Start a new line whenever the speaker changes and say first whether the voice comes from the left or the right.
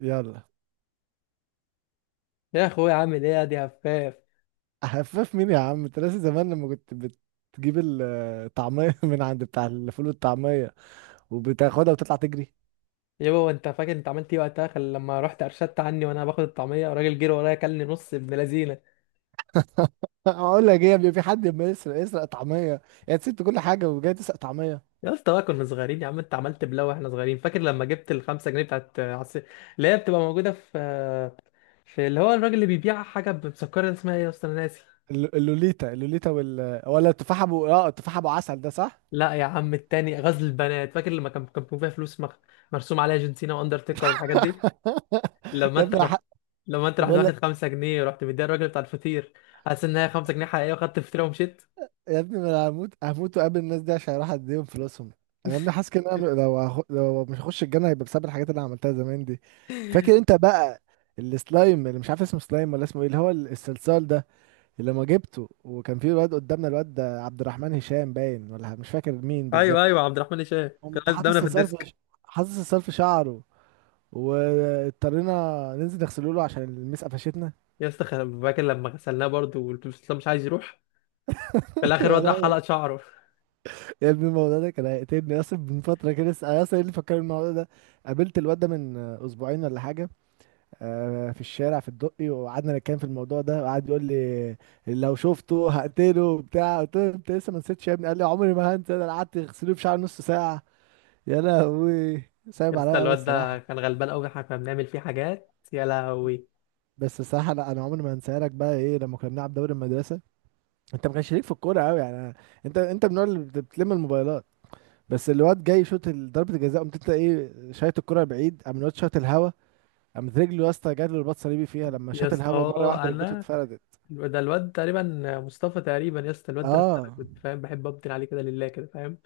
right: يلا.
left: يا اخويا، عامل ايه يا دي هفاف؟
right: خفاف مين يا عم؟ انت ناسي زمان لما كنت بتجيب الطعمية من عند بتاع الفول والطعمية وبتاخدها وتطلع تجري؟
left: يابا، هو انت فاكر انت عملت ايه وقتها؟ لما رحت ارشدت عني وانا باخد الطعميه، الراجل جري ورايا كلني نص ابن لذينه.
right: اقول لك ايه يا؟ في حد ما يسرق يسرق طعمية؟ يا سبت كل حاجة وجاي تسرق طعمية.
left: يا اسطى بقى، كنا صغيرين يا عم، انت عملت بلاوي واحنا صغيرين. فاكر لما جبت الـ 5 جنيه بتاعت اللي هي بتبقى موجوده في اللي هو الراجل اللي بيبيع حاجه مسكره، اسمها ايه يا اسطى؟ انا ناسي.
right: اللوليتا، اللوليتا وال ولا التفاحة ابو، التفاحة ابو عسل ده صح.
left: لا يا عم، التاني غزل البنات. فاكر لما كان فيها فلوس مرسوم عليها جون سينا واندرتيكر والحاجات دي. لما
right: يا
left: انت
right: ابني،
left: رحت. لما انت رحت
right: بقول
left: واخد 5 جنيه، ورحت مديها الراجل بتاع الفطير، حاسس ان هي 5 جنيه حقيقيه، وخدت فطيره ومشيت.
right: يا ابني، ما انا هموت هموت وقابل الناس دي عشان اروح اديهم فلوسهم. انا يا ابني حاسس كده إن انا لو مش هخش الجنه هيبقى بسبب الحاجات اللي انا عملتها زمان دي. فاكر انت بقى السلايم اللي مش عارف اسمه سلايم ولا اسمه ايه، اللي هو الصلصال ده، اللي لما جبته وكان في واد قدامنا، الواد ده عبد الرحمن هشام باين، ولا مش فاكر مين بالظبط؟
left: ايوه ايوه، عبد الرحمن هشام كان
right: قمت
left: قاعد قدامنا في الديسك.
right: حاطط الصلصال في شعره، واضطرينا ننزل نغسله له عشان المسقه فشتنا.
left: يا اسطى فاكر لما غسلناه برضه، والبروفيسور اسلام مش عايز يروح. في الاخر
right: يا
left: الواد راح
right: لهوي.
left: حلق شعره.
right: يا ابني الموضوع ده كان هيقتلني يا اسطى من فترة كده لسه. يا اسطى، ايه اللي فكرني الموضوع ده؟ قابلت الواد ده من اسبوعين ولا حاجة، في الشارع في الدقي، وقعدنا نتكلم في الموضوع ده، وقعد يقول لي لو شفته هقتله وبتاع. قلت له انت لسه ما نسيتش يا ابني؟ قال لي عمري ما هنسى ده، انا قعدت اغسله في شعر نص ساعة. يا لهوي،
left: يا
right: صعب
left: اسطى
right: عليا قوي
left: الواد ده
right: الصراحة.
left: كان غلبان قوي، احنا كنا بنعمل فيه حاجات، يا لهوي.
right: بس الصراحة لا، انا عمري ما هنساها لك بقى. ايه لما كنا بنلعب دوري المدرسة؟ انت ما كانش ليك في الكورة قوي يعني، انت من النوع اللي بتلم الموبايلات. بس الواد جاي يشوط ضربة الجزاء، قمت انت ايه، شايط الكرة بعيد، قام الواد شاط الهوا، قامت رجله يا اسطى، جات له رباط صليبي فيها، لما
left: يا
right: شاط الهوا
left: اسطى
right: مرة واحدة ركبته
left: انا
right: اتفردت.
left: الواد- ده الواد تقريبا مصطفى تقريبا. يا اسطى الواد ده يا اسطى، أنا
right: اه
left: كنت فاهم بحب ابدل عليه كده لله كده، فاهم؟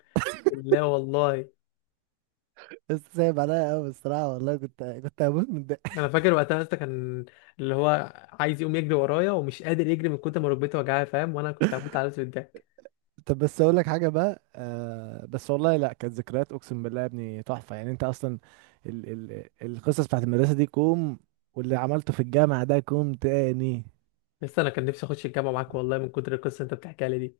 left: لا والله.
right: بس سايب عليا قوي الصراحه، والله كنت هموت من
left: انا
right: الضحك.
left: فاكر وقتها يا اسطى كان، اللي هو، عايز يقوم يجري ورايا ومش قادر يجري من كتر ما ركبته وجعاه، فاهم؟ وانا كنت هموت على نفسي بالضحك.
right: طب بس اقول لك حاجه بقى، بس والله، لا كانت ذكريات اقسم بالله يا ابني تحفه يعني. انت اصلا ال ال القصص بتاعت المدرسه دي كوم، واللي عملته في الجامعه ده كوم تاني.
left: لسه انا كان نفسي اخش الجامعه معاك والله، من كتر القصه اللي انت بتحكيها لي دي.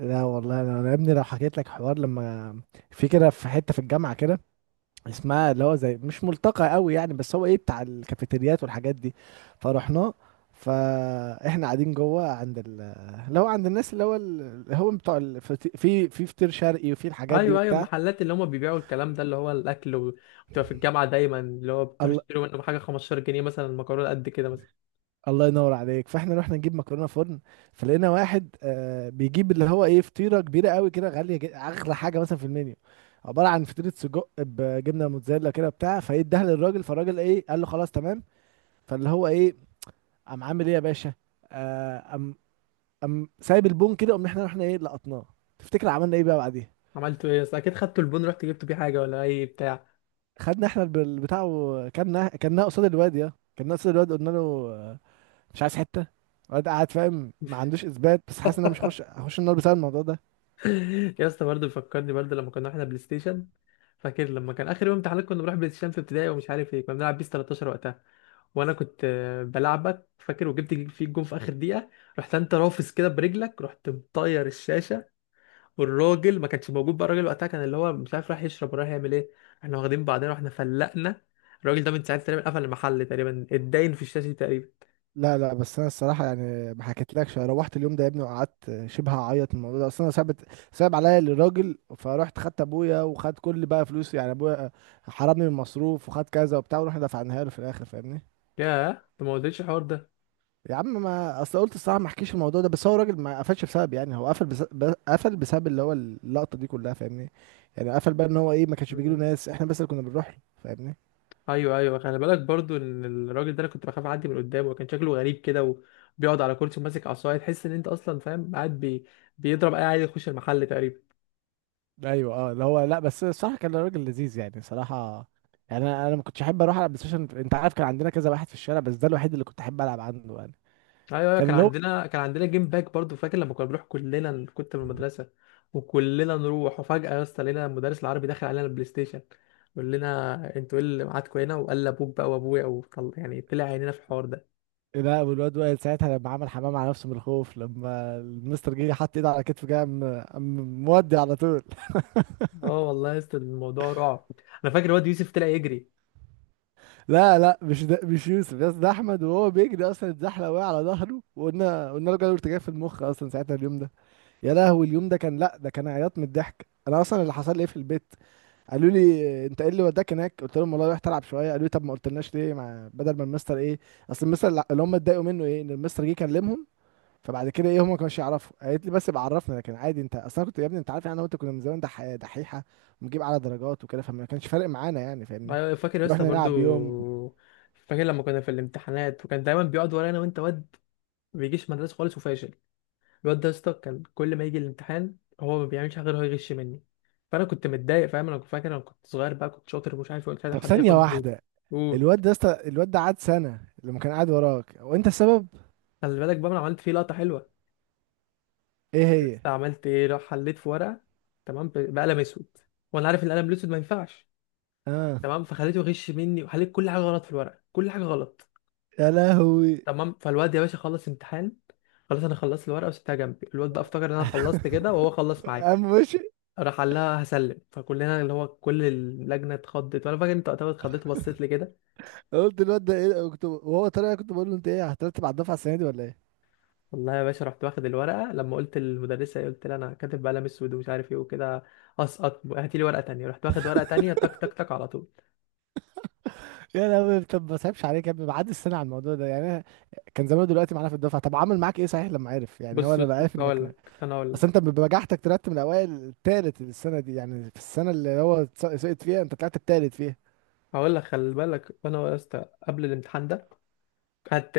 right: لا والله، انا يا ابني لو حكيت لك حوار، لما في كده في حته في الجامعه كده، اسمها اللي هو زي مش ملتقى قوي يعني، بس هو ايه، بتاع الكافيتريات والحاجات دي، فرحنا، فاحنا قاعدين جوه اللي هو عند الناس، اللي هو اللي هو بتوع في فطير شرقي وفي الحاجات دي
left: ايوه ايوه،
right: وبتاع.
left: المحلات اللي هم بيبيعوا الكلام ده اللي هو الاكل وتبقى في الجامعه دايما اللي هو بتروح
right: الله،
left: تشتري منهم حاجه 15 جنيه مثلا، المكرونه قد كده مثلا.
right: الله ينور عليك. فاحنا رحنا نجيب مكرونه فرن، فلقينا واحد بيجيب اللي هو ايه، فطيره كبيره قوي كده، غاليه جدا، اغلى حاجه مثلا في المنيو، عباره عن فطيره سجق بجبنه موتزاريلا كده بتاع، فايه، اداها للراجل، فالراجل ايه، قال له خلاص تمام. فاللي هو ايه، قام عامل ايه يا باشا، آه، قام قام سايب البون كده، قمنا احنا رحنا ايه، لقطناه. تفتكر عملنا ايه بقى بعديها؟
left: عملتوا ايه يا اسطى؟ اكيد خدتوا البون، رحت جبتوا بيه حاجه ولا اي بتاع.
right: خدنا احنا البتاع، وكلنا كلنا قصاد الواد يا، كلنا قصاد الواد، قلنا له آه، مش عايز حته؟ الواد قاعد فاهم ما عندوش اثبات، بس حاسس ان انا مش هخش النار بسبب الموضوع ده.
left: يا اسطى برضه بيفكرني برضه لما كنا احنا بلاي ستيشن. فاكر لما كان اخر يوم امتحانات، كنا بنروح بلاي ستيشن في ابتدائي، ومش عارف ايه، كنا بنلعب بيس 13 وقتها. وانا كنت بلعبك فاكر، وجبت فيك جون في اخر دقيقه. رحت انت رافس كده برجلك، رحت مطير الشاشه. والراجل ما كانش موجود بقى، الراجل وقتها كان، اللي هو مش عارف، راح يشرب وراح يعمل ايه. احنا واخدين بعضنا واحنا فلقنا. الراجل ده من ساعتها تقريبا قفل المحل، تقريبا اتداين في الشاشة تقريبا.
right: لا لا، بس انا الصراحه يعني ما حكيتلكش، أنا روحت اليوم ده يا ابني وقعدت شبه اعيط من الموضوع ده، اصل انا صعبت، صعب عليا الراجل، فروحت خدت ابويا، وخد كل بقى فلوسي يعني، ابويا حرمني من المصروف وخد كذا وبتاع، ورحنا دفعناها له في الاخر فاهمني.
left: ياه، انت ما قلتليش الحوار ده.
right: يا عم ما اصل قلت الصراحه ما احكيش الموضوع ده، بس هو راجل ما قفلش بسبب يعني، هو قفل بسبب اللي هو اللقطه دي كلها فاهمني. يعني قفل بقى ان هو ايه، ما كانش بيجيله
left: مم.
right: ناس، احنا بس اللي كنا بنروح له فاهمني.
left: ايوه ايوه، خلي بالك برضو ان الراجل ده، انا كنت بخاف اعدي من قدامه، وكان شكله غريب كده، وبيقعد على كرسي وماسك عصايه، تحس ان انت اصلا، فاهم، قاعد بيضرب اي عيل يخش المحل تقريبا.
right: ايوه اه، اللي هو لا، بس الصراحه كان راجل لذيذ يعني صراحه. يعني انا ما كنتش احب اروح العب بلاي ستيشن، انت عارف كان عندنا كذا واحد في الشارع، بس ده الوحيد اللي كنت احب العب عنده يعني.
left: ايوه ايوه،
right: كان
left: كان
right: اللي هو،
left: عندنا، كان عندنا جيم باك برضو. فاكر لما كنا بنروح كلنا كنت من المدرسه، وكلنا نروح، وفجاه يا اسطى لقينا المدرس العربي داخل علينا البلاي ستيشن، يقول لنا انتوا ايه اللي معاكوا هنا، وقال ابوك بقى وابويا يعني طلع عينينا في الحوار ده.
right: لا، والواد وائل ساعتها لما عمل حمام على نفسه من الخوف، لما المستر جه حط ايده على كتفه جه، قام مودي على طول.
left: اه والله يا اسطى، الموضوع رعب. انا فاكر الواد يوسف طلع يجري.
right: لا لا، مش ده مش يوسف يا اسطى، ده احمد، وهو بيجري اصلا اتزحلق وقع على ظهره، وقلنا له جاله ارتجاع في المخ اصلا ساعتها اليوم ده. يا لهوي، اليوم ده كان لا، ده كان عياط من الضحك. انا اصلا اللي حصل لي ايه في البيت، قالوا لي انت ايه اللي وداك هناك؟ قلت لهم والله رحت العب شويه. قالوا لي طب ما قلتلناش ليه، مع بدل ما المستر ايه، اصل المستر اللي اللي هم اتضايقوا منه ايه، ان المستر جه كلمهم. فبعد كده ايه، هم ما كانوش يعرفوا، قالت لي بس بعرفنا، لكن عادي انت اصلا كنت يا ابني، انت عارف يعني انا وانت كنا من زمان دحيحه، ونجيب على درجات وكده، فما كانش فارق معانا يعني فاهمني.
left: ايوه فاكر يا اسطى
right: رحنا
left: برضو،
right: نلعب يوم.
left: فاكر لما كنا في الامتحانات، وكان دايما بيقعد ورانا، وانت واد ما بيجيش مدرسه خالص وفاشل. الواد ده يا اسطى كان كل ما يجي الامتحان، هو ما بيعملش حاجه غير هو يغش مني. فانا كنت متضايق، فاهم؟ انا كنت فاكر، انا كنت صغير بقى، كنت شاطر، ومش عارف إيه، مش عايز
right: طب
left: حد
right: ثانية
left: ياخد مجهودي.
right: واحدة،
left: قول.
right: الواد ده قعد سنة لما كان قاعد وراك وانت السبب.
left: خلي بالك بقى، انا عملت فيه لقطه حلوه.
right: ايه
left: بس
right: هي؟
left: عملت ايه، راح حليت في ورقه، تمام، بقلم اسود، وانا عارف ان القلم الاسود ما ينفعش،
right: اه،
left: تمام. فخليته يغش مني، وحليت كل حاجه غلط في الورقه، كل حاجه غلط.
right: يا لهوي،
left: تمام، فالواد يا باشا خلص امتحان، خلاص. انا خلصت الورقه وسبتها جنبي، الواد بقى افتكر ان انا خلصت كده، وهو خلص معايا،
right: قام مشي.
left: راح قال لها هسلم. فكلنا اللي هو كل اللجنه اتخضت، وانا فاكر انت وقتها اتخضيت وبصيت لي كده.
right: قلت الواد ده ايه، كنت وهو طالع كنت بقول له انت ايه، هترتب على الدفعة السنة دي ولا ايه؟
left: والله يا باشا، رحت واخد الورقه لما قلت للمدرسه، قلت لها انا كاتب بقلم اسود ومش عارف ايه وكده، اسقط، هاتي لي ورقه تانية، رحت واخد ورقه تانية تك تك تك على طول.
right: يا لهوي، طب ما سايبش عليك يا ابني بعد السنة على الموضوع ده يعني، أنا كان زمانه دلوقتي معانا في الدفعة. طب عمل معاك ايه صحيح لما عرف؟ يعني هو
left: بص بص
right: لما عرف
left: بص،
right: انك
left: هقول لك.
right: اصل انت بنجاحتك طلعت من الاوائل التالت السنة دي، يعني في السنة اللي هو سقط فيها انت طلعت التالت فيها.
left: خلي بالك، انا يا اسطى قبل الامتحان ده قعدت،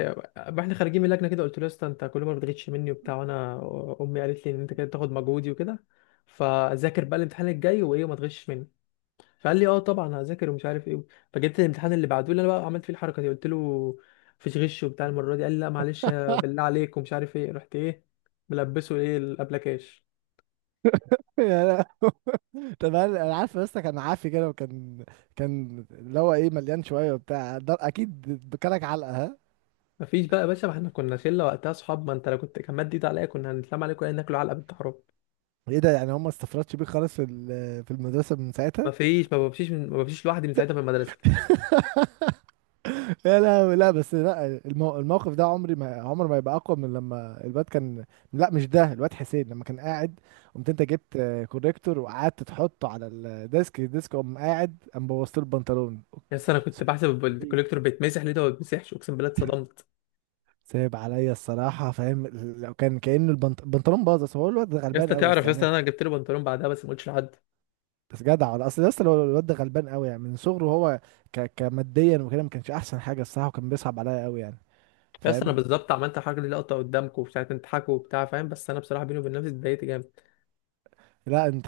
left: واحنا خارجين من اللجنه كده، قلت له يا اسطى انت كل ما بتغيتش مني وبتاع، وانا امي قالت لي ان انت كده تاخد مجهودي وكده، فذاكر بقى الامتحان الجاي وايه، وما تغشش مني. فقال لي اه طبعا هذاكر ومش عارف ايه. فجيت الامتحان اللي بعده لي انا، بقى عملت فيه الحركه دي، قلت له مفيش غش وبتاع المره دي، قال لي لا معلش بالله عليك ومش عارف ايه، رحت ايه، ملبسه ايه الابلكاش.
right: يا، طب انا، عارف بس، كان عافي كده، وكان كان اللي هو ايه، مليان شويه وبتاع ده اكيد، بكلك علقه ها.
left: مفيش بقى يا باشا، ما احنا كنا شله وقتها اصحاب، ما انت لو كنت كان مد ايد عليا كنا هنتلم عليك ولا ناكل علقه بنت حرام.
right: ايه ده، يعني هم ما استفردش بيه خالص في في المدرسه من ساعتها؟
left: مفيش، ما بمشيش لوحدي من ساعتها في المدرسه.
right: لا لا لا بس لا، الموقف ده عمري ما، عمر ما يبقى اقوى من لما الواد كان، لا مش ده، الواد حسين لما كان قاعد، قمت انت جبت كوريكتور وقعدت تحطه على الديسك، الديسك قام قاعد قام بوظت له البنطلون.
left: يا اسطى انا كنت بحسب الكوليكتور بيتمسح، ليه ده ما بيتمسحش؟ اقسم بالله اتصدمت.
right: صعب عليا الصراحه فاهم، لو كان كأنه البنطلون باظ بس، هو الواد
left: يا
right: غلبان
left: اسطى،
right: قوي بس
left: تعرف يا اسطى،
right: يعني.
left: انا جبت له بنطلون بعدها بس ما قلتش لحد.
right: بس جدع والله. اصل لسه الواد ده غلبان قوي يعني من صغره، هو كماديا وكده ما كانش احسن حاجه الصراحه، وكان بيصعب عليا قوي يعني
left: بس انا
right: فاهم.
left: بالظبط عملت حاجه دي لقطه قدامكم وساعه تضحكوا وبتاع، فاهم؟ بس انا بصراحه بيني وبين نفسي اتضايقت جامد.
right: لا انت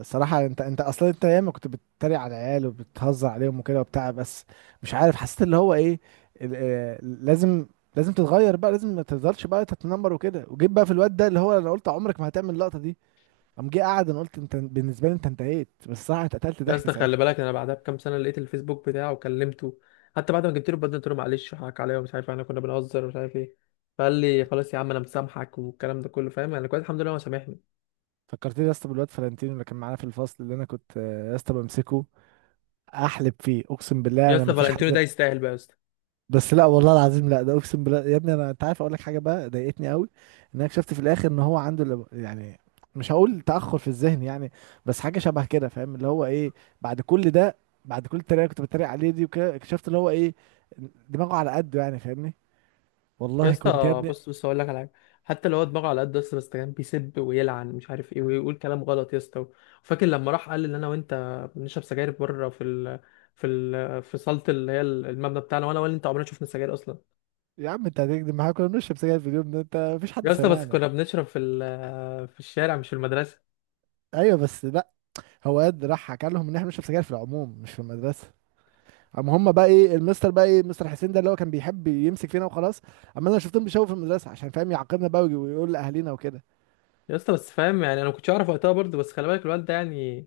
right: الصراحه، انت اصلا انت ياما كنت بتتريق على العيال وبتهزر عليهم وكده وبتاع، بس مش عارف حسيت اللي هو ايه، ال... آه، لازم تتغير بقى، لازم ما تفضلش بقى تتنمر وكده، وجيت بقى في الواد ده، اللي هو انا قلت عمرك ما هتعمل اللقطه دي، قام جه قعد، انا قلت انت بالنسبه لي انت انتهيت. بس صح اتقتلت ضحك
left: بس خلي
right: ساعتها.
left: بالك، انا بعدها بكام سنه لقيت الفيسبوك بتاعه وكلمته، حتى بعد ما جبت له بدل، قلت له معلش حقك عليا ومش عارف، احنا كنا بنهزر ومش عارف ايه. فقال لي خلاص يا عم انا مسامحك والكلام ده كله، فاهم؟ يعني كويس، الحمد لله هو سامحني.
right: فكرتني يا اسطى بالواد فلانتينو اللي كان معانا في الفصل، اللي انا كنت يا اسطى بمسكه احلب فيه اقسم بالله،
left: يا
right: انا
left: اسطى،
right: ما فيش
left: فالنتينو ده
right: حد.
left: يستاهل بقى يا اسطى.
right: بس لا والله العظيم لا، ده اقسم بالله يا ابني، انا انت عارف، اقول لك حاجه بقى ضايقتني قوي، ان انا اكتشفت في الاخر ان هو عنده يعني مش هقول تاخر في الذهن يعني، بس حاجه شبه كده فاهم، اللي هو ايه، بعد كل ده، بعد كل التريقه اللي كنت بتريق عليه دي وكده، اكتشفت اللي هو ايه، دماغه على قده يعني فاهمني،
left: يا
right: والله كنت يا
left: اسطى
right: ابني.
left: بص بص، هقول لك على حاجه. حتى لو هو دماغه على قد، بس كان بيسب ويلعن مش عارف ايه، ويقول كلام غلط يا اسطى. فاكر لما راح قال ان انا وانت بنشرب سجاير بره في صاله اللي هي المبنى بتاعنا، وانا ولا انت عمرنا شفنا سجاير اصلا.
right: يا عم انت هتكدب معايا؟ كنا بنشرب سجاير في اليوم ده، انت مفيش حد
left: يا اسطى بس
right: سمعنا.
left: كنا بنشرب في الشارع، مش في المدرسه.
right: ايوه بس لا، هو قد راح حكى لهم ان احنا بنشرب سجاير في العموم مش في المدرسه. قام هم بقى ايه، المستر بقى ايه، مستر حسين ده اللي هو كان بيحب يمسك فينا وخلاص، اما انا شفتهم بيشاوروا في المدرسه عشان فاهم يعاقبنا بقى، ويقول لاهالينا وكده.
left: يا اسطى بس، فاهم؟ يعني انا ما كنتش اعرف وقتها برضه، بس خلي بالك الواد ده يعني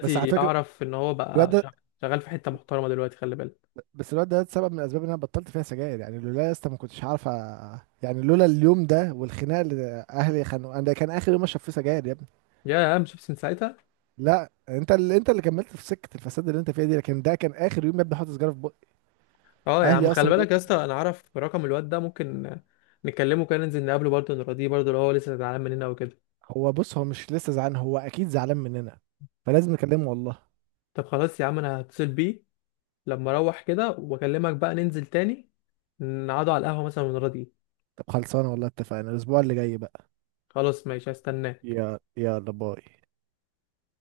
right: بس على فكره
left: اعرف ان هو
right: الواد
left: بقى
right: ده،
left: شغال في حته محترمه دلوقتي، خلي بالك.
right: بس الواد ده سبب من الاسباب ان انا بطلت فيها سجاير، يعني لولا يا اسطى ما كنتش عارف يعني لولا اليوم ده والخناقه اللي اهلي خانوا انا، ده كان اخر يوم اشرب فيه سجاير يا ابني.
left: يا عم شيبس من ساعتها.
right: لا انت اللي، انت اللي كملت في سكه الفساد اللي انت فيها دي، لكن ده كان اخر يوم يا ابني حاطط سجاره في بقي،
left: اه يا عم،
right: اهلي
left: خلي
right: اصلا جم.
left: بالك يا اسطى، انا اعرف رقم الواد ده، ممكن نكلمه كده، ننزل نقابله برضه، نراضيه برضه لو هو لسه زعلان مننا وكده.
right: هو بص، هو مش لسه زعلان، هو اكيد زعلان مننا، فلازم نكلمه والله.
left: طب خلاص يا عم، انا هتصل بيه لما اروح كده واكلمك بقى، ننزل تاني نقعدوا على القهوة مثلا ونراضيه.
right: طب خلصانه والله، اتفقنا الاسبوع اللي جاي بقى.
left: خلاص ماشي، هستناك.
right: يا يلا باي.